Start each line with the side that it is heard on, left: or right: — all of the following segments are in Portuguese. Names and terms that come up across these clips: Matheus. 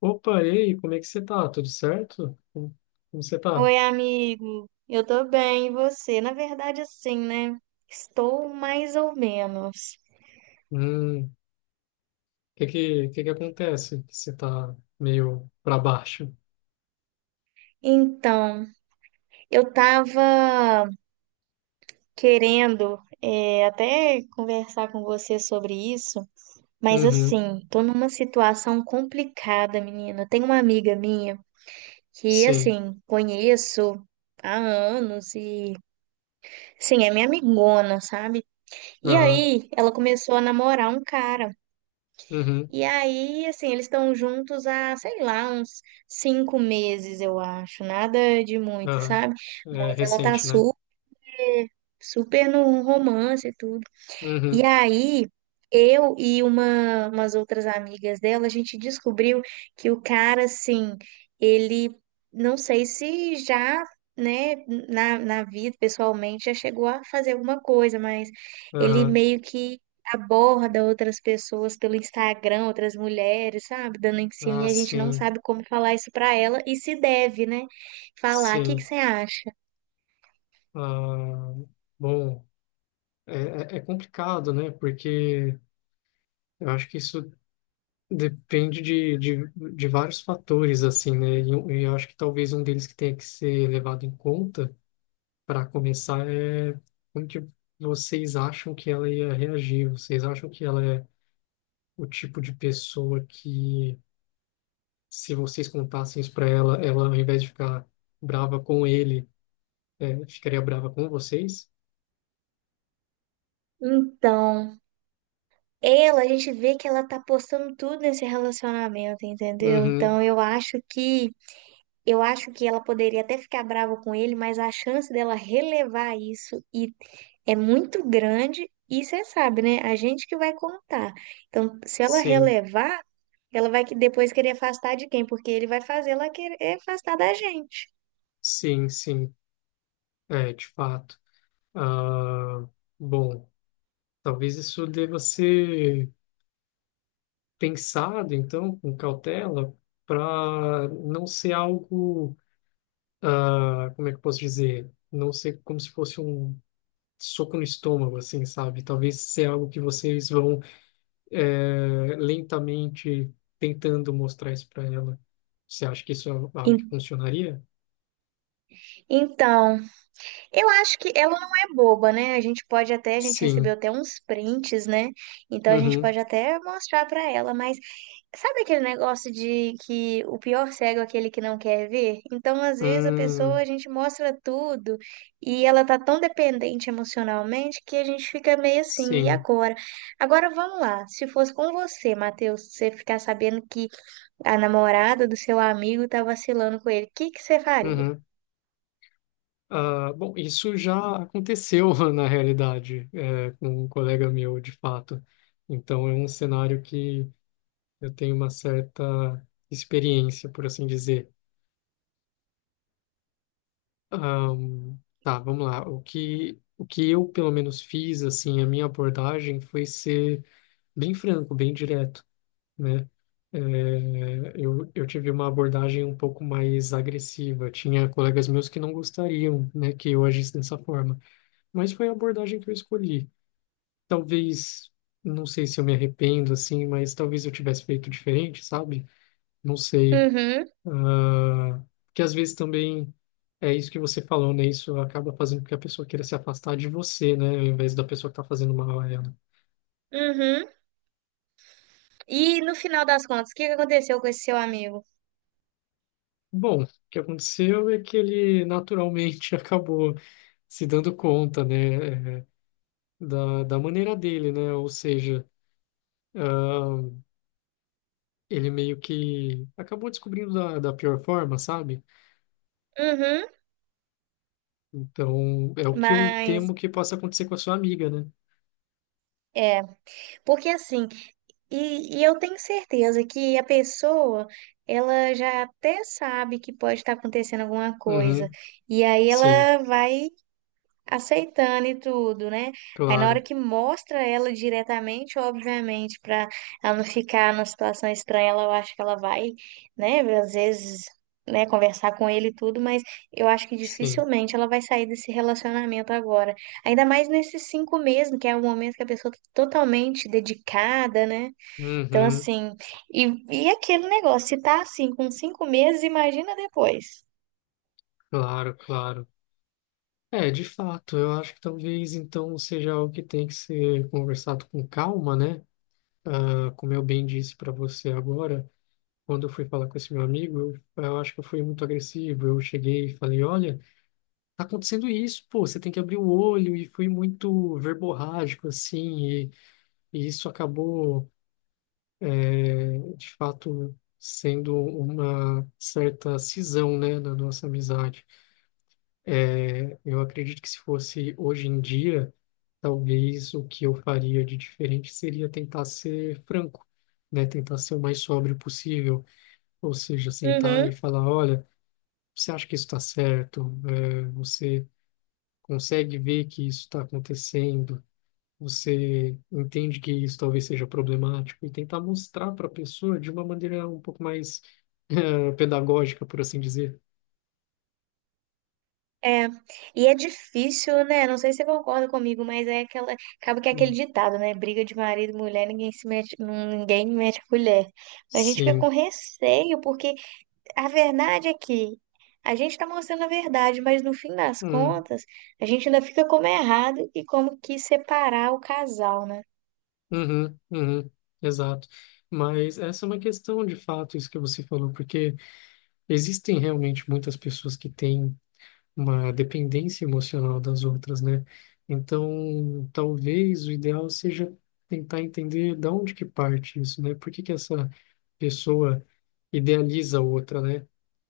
left: Opa, e aí, como é que você tá? Tudo certo? Como você tá?
right: Oi, amigo. Eu tô bem, e você? Na verdade, assim, né? Estou mais ou menos.
left: O que que acontece? Que você tá meio pra baixo?
right: Então, eu tava querendo até conversar com você sobre isso, mas
left: Uhum,
right: assim, tô numa situação complicada, menina. Tem uma amiga minha que,
left: sim,
right: assim, conheço há anos e, sim, é minha amigona, sabe? E
left: aham,
right: aí, ela começou a namorar um cara.
left: uhum,
right: E aí, assim, eles estão juntos há, sei lá, uns 5 meses, eu acho. Nada de muito,
left: aham.
right: sabe?
left: É
right: Mas ela tá
left: recente, né?
right: su super no romance e tudo. E
left: Uhum,
right: aí, eu e umas outras amigas dela, a gente descobriu que o cara, assim, ele, não sei se já, né, na vida, pessoalmente, já chegou a fazer alguma coisa, mas ele
left: aham.
right: meio que aborda outras pessoas pelo Instagram, outras mulheres, sabe, dando em cima,
left: Ah,
right: e a gente não
left: sim,
right: sabe como falar isso pra ela, e se deve, né, falar. O que que
left: sim.
right: você acha?
left: Ah, bom, é, é complicado, né? Porque eu acho que isso depende de vários fatores, assim, né? E, eu acho que talvez um deles que tenha que ser levado em conta para começar, é como que vocês acham que ela ia reagir? Vocês acham que ela é o tipo de pessoa que, se vocês contassem isso para ela, ela, ao invés de ficar brava com ele, ficaria brava com vocês?
right: Então, ela, a gente vê que ela tá postando tudo nesse relacionamento, entendeu?
left: Uhum,
right: Então eu acho que ela poderia até ficar brava com ele, mas a chance dela relevar isso e é muito grande, e você sabe, né? A gente que vai contar. Então, se ela
left: sim,
right: relevar, ela vai que depois querer afastar de quem? Porque ele vai fazer ela querer afastar da gente.
left: sim, sim, é, de fato. Ah, bom, talvez isso deva ser pensado, então, com cautela, para não ser algo, ah, como é que eu posso dizer? Não ser como se fosse um soco no estômago, assim, sabe? Talvez seja algo que vocês vão lentamente tentando mostrar isso para ela. Você acha que isso é algo que
right: En-
left: funcionaria?
right: Então, eu acho que ela não é boba, né? A gente pode até, a gente recebeu
left: Sim.
right: até uns prints, né? Então a gente
left: Uhum.
right: pode até mostrar pra ela, mas sabe aquele negócio de que o pior cego é aquele que não quer ver? Então, às vezes a pessoa, a
left: Hum,
right: gente mostra tudo e ela tá tão dependente emocionalmente que a gente fica meio assim, e
left: sim.
right: agora? Agora vamos lá. Se fosse com você, Matheus, você ficar sabendo que a namorada do seu amigo tá vacilando com ele, o que que você faria?
left: Uhum. Ah, bom, isso já aconteceu na realidade, com um colega meu, de fato. Então, é um cenário que eu tenho uma certa experiência, por assim dizer. Ahn, tá, vamos lá. O que eu, pelo menos, fiz, assim, a minha abordagem foi ser bem franco, bem direto, né? É, eu tive uma abordagem um pouco mais agressiva. Tinha colegas meus que não gostariam, né, que eu agisse dessa forma. Mas foi a abordagem que eu escolhi. Talvez, não sei se eu me arrependo, assim, mas talvez eu tivesse feito diferente, sabe? Não sei.
right: Uhum,
left: Ah, que às vezes também é isso que você falou, né? Isso acaba fazendo com que a pessoa queira se afastar de você, né? Ao invés da pessoa que está fazendo mal a ela.
right: uhum. E no final das contas, o que que aconteceu com esse seu amigo?
left: Bom, o que aconteceu é que ele naturalmente acabou se dando conta, né? Da maneira dele, né? Ou seja, ah, ele meio que acabou descobrindo da pior forma, sabe?
right: Uhum,
left: Então, é o que eu
right: mas
left: temo que possa acontecer com a sua amiga, né?
right: é, porque assim, e eu tenho certeza que a pessoa, ela já até sabe que pode estar acontecendo alguma coisa,
left: Uhum,
right: e aí
left: sim,
right: ela vai aceitando e tudo, né? Aí na hora
left: claro,
right: que mostra ela diretamente, obviamente, para ela não ficar numa situação estranha, ela, eu acho que ela vai, né, às vezes, né, conversar com ele e tudo, mas eu acho que
left: sim.
right: dificilmente ela vai sair desse relacionamento agora. Ainda mais nesses 5 meses, que é o momento que a pessoa tá totalmente dedicada, né? Então,
left: Uhum.
right: assim, e, e aquele negócio, se tá assim com 5 meses, imagina depois.
left: Claro, claro. É, de fato, eu acho que talvez então seja algo que tem que ser conversado com calma, né? Ah, como eu bem disse para você agora, quando eu fui falar com esse meu amigo, eu acho que eu fui muito agressivo. Eu cheguei e falei: olha, tá acontecendo isso, pô, você tem que abrir o olho. E fui muito verborrágico, assim, e isso acabou, de fato, sendo uma certa cisão, né, na nossa amizade. É, eu acredito que se fosse hoje em dia, talvez o que eu faria de diferente seria tentar ser franco, né? Tentar ser o mais sóbrio possível, ou seja, sentar
right: Uhum.
left: e falar, olha, você acha que isso está certo? É, você consegue ver que isso está acontecendo? Você entende que isso talvez seja problemático? E tentar mostrar para a pessoa de uma maneira um pouco mais pedagógica, por assim dizer.
right: É, e é difícil, né? Não sei se você concorda comigo, mas é aquela, acaba que é aquele
left: Hum,
right: ditado, né? Briga de marido e mulher, ninguém se mete, ninguém mete a colher. A gente fica
left: Sim.
right: com receio, porque a verdade é que a gente tá mostrando a verdade, mas no fim das
left: Hum.
right: contas, a gente ainda fica como é errado e como que separar o casal, né?
left: Uhum, uhum, exato. Mas essa é uma questão de fato, isso que você falou, porque existem realmente muitas pessoas que têm uma dependência emocional das outras, né? Então, talvez o ideal seja tentar entender da onde que parte isso, né? Por que que essa pessoa idealiza a outra, né?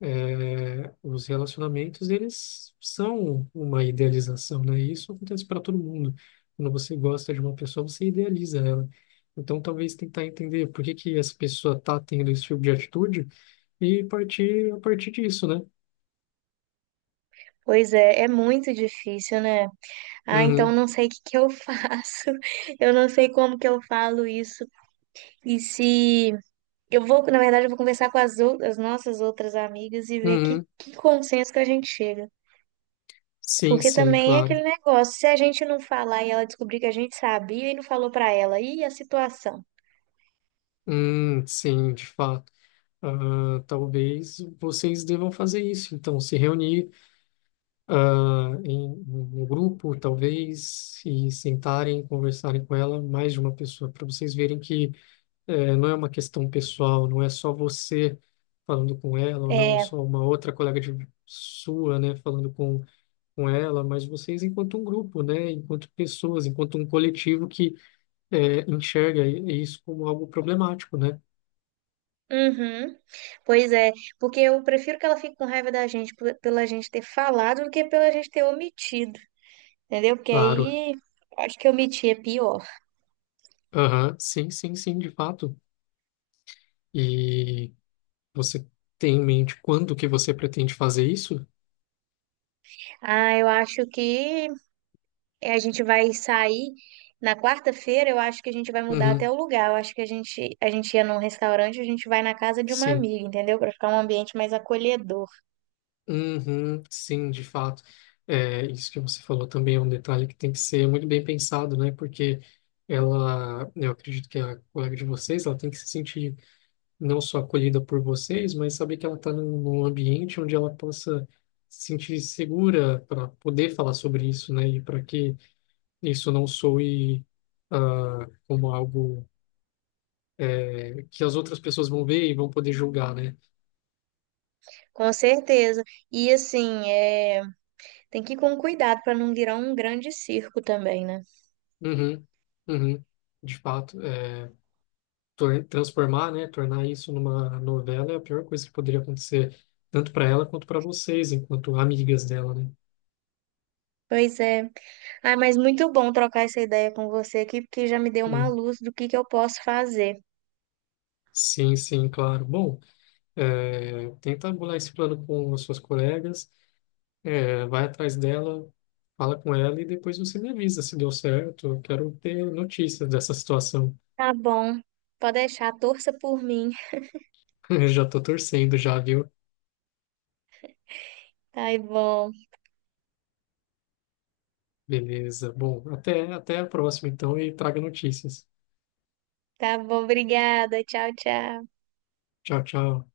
left: É, os relacionamentos, eles são uma idealização, né? E isso acontece para todo mundo. Quando você gosta de uma pessoa, você idealiza ela. Então, talvez tentar entender por que que essa pessoa tá tendo esse tipo de atitude e partir a partir disso, né?
right: Pois é, é muito difícil, né? Ah, então eu
left: Uhum,
right: não sei o que que eu faço, eu não sei como que eu falo isso. E se eu vou, na verdade, eu vou conversar com as, as nossas outras amigas e ver
left: uhum.
right: que consenso que a gente chega.
left: Sim,
right: Porque
left: sim,
right: também é
left: claro.
right: aquele negócio, se a gente não falar e ela descobrir que a gente sabia e não falou pra ela, e a situação?
left: Sim, de fato. Ah, talvez vocês devam fazer isso. Então, se reunir, em um grupo, talvez, e sentarem, conversarem com ela, mais de uma pessoa, para vocês verem que não é uma questão pessoal, não é só você falando com ela, ou não
right: É,
left: só uma outra colega de sua, né, falando com ela, mas vocês enquanto um grupo, né, enquanto pessoas, enquanto um coletivo que enxerga isso como algo problemático, né?
right: uhum, pois é, porque eu prefiro que ela fique com raiva da gente pela gente ter falado do que pela gente ter omitido, entendeu? Porque
left: Claro.
right: aí, acho que omitir é pior.
left: Aham, sim, sim, sim, de fato. E você tem em mente quando que você pretende fazer isso?
right: Ah, eu acho que é, a gente vai sair na quarta-feira, eu acho que a gente vai mudar
left: Uhum,
right: até o lugar. Eu acho que a gente ia num restaurante, a gente vai na casa de uma
left: sim,
right: amiga, entendeu? Para ficar um ambiente mais acolhedor.
left: uhum, sim, de fato. É, isso que você falou também é um detalhe que tem que ser muito bem pensado, né? Porque ela, né, eu acredito que a colega de vocês, ela tem que se sentir não só acolhida por vocês, mas saber que ela está num ambiente onde ela possa se sentir segura para poder falar sobre isso, né? E para que isso não soe, como algo, que as outras pessoas vão ver e vão poder julgar, né?
right: Com certeza. E assim, é, tem que ir com cuidado para não virar um grande circo também, né?
left: Uhum, uhum, de fato. É transformar, né, tornar isso numa novela é a pior coisa que poderia acontecer, tanto para ela quanto para vocês, enquanto amigas dela, né?
right: Pois é. Ah, mas muito bom trocar essa ideia com você aqui, porque já me deu uma
left: Hum,
right: luz do que eu posso fazer.
left: sim, sim, claro. Bom, tenta bolar esse plano com as suas colegas, vai atrás dela, fala com ela e depois você me avisa se deu certo. Eu quero ter notícias dessa situação.
right: Tá bom. Pode deixar, torça por mim.
left: Eu já tô torcendo já, viu?
right: Tá bom.
left: Beleza. Bom, até a próxima então e traga notícias.
right: Tá bom, obrigada. Tchau, tchau.
left: Tchau, tchau.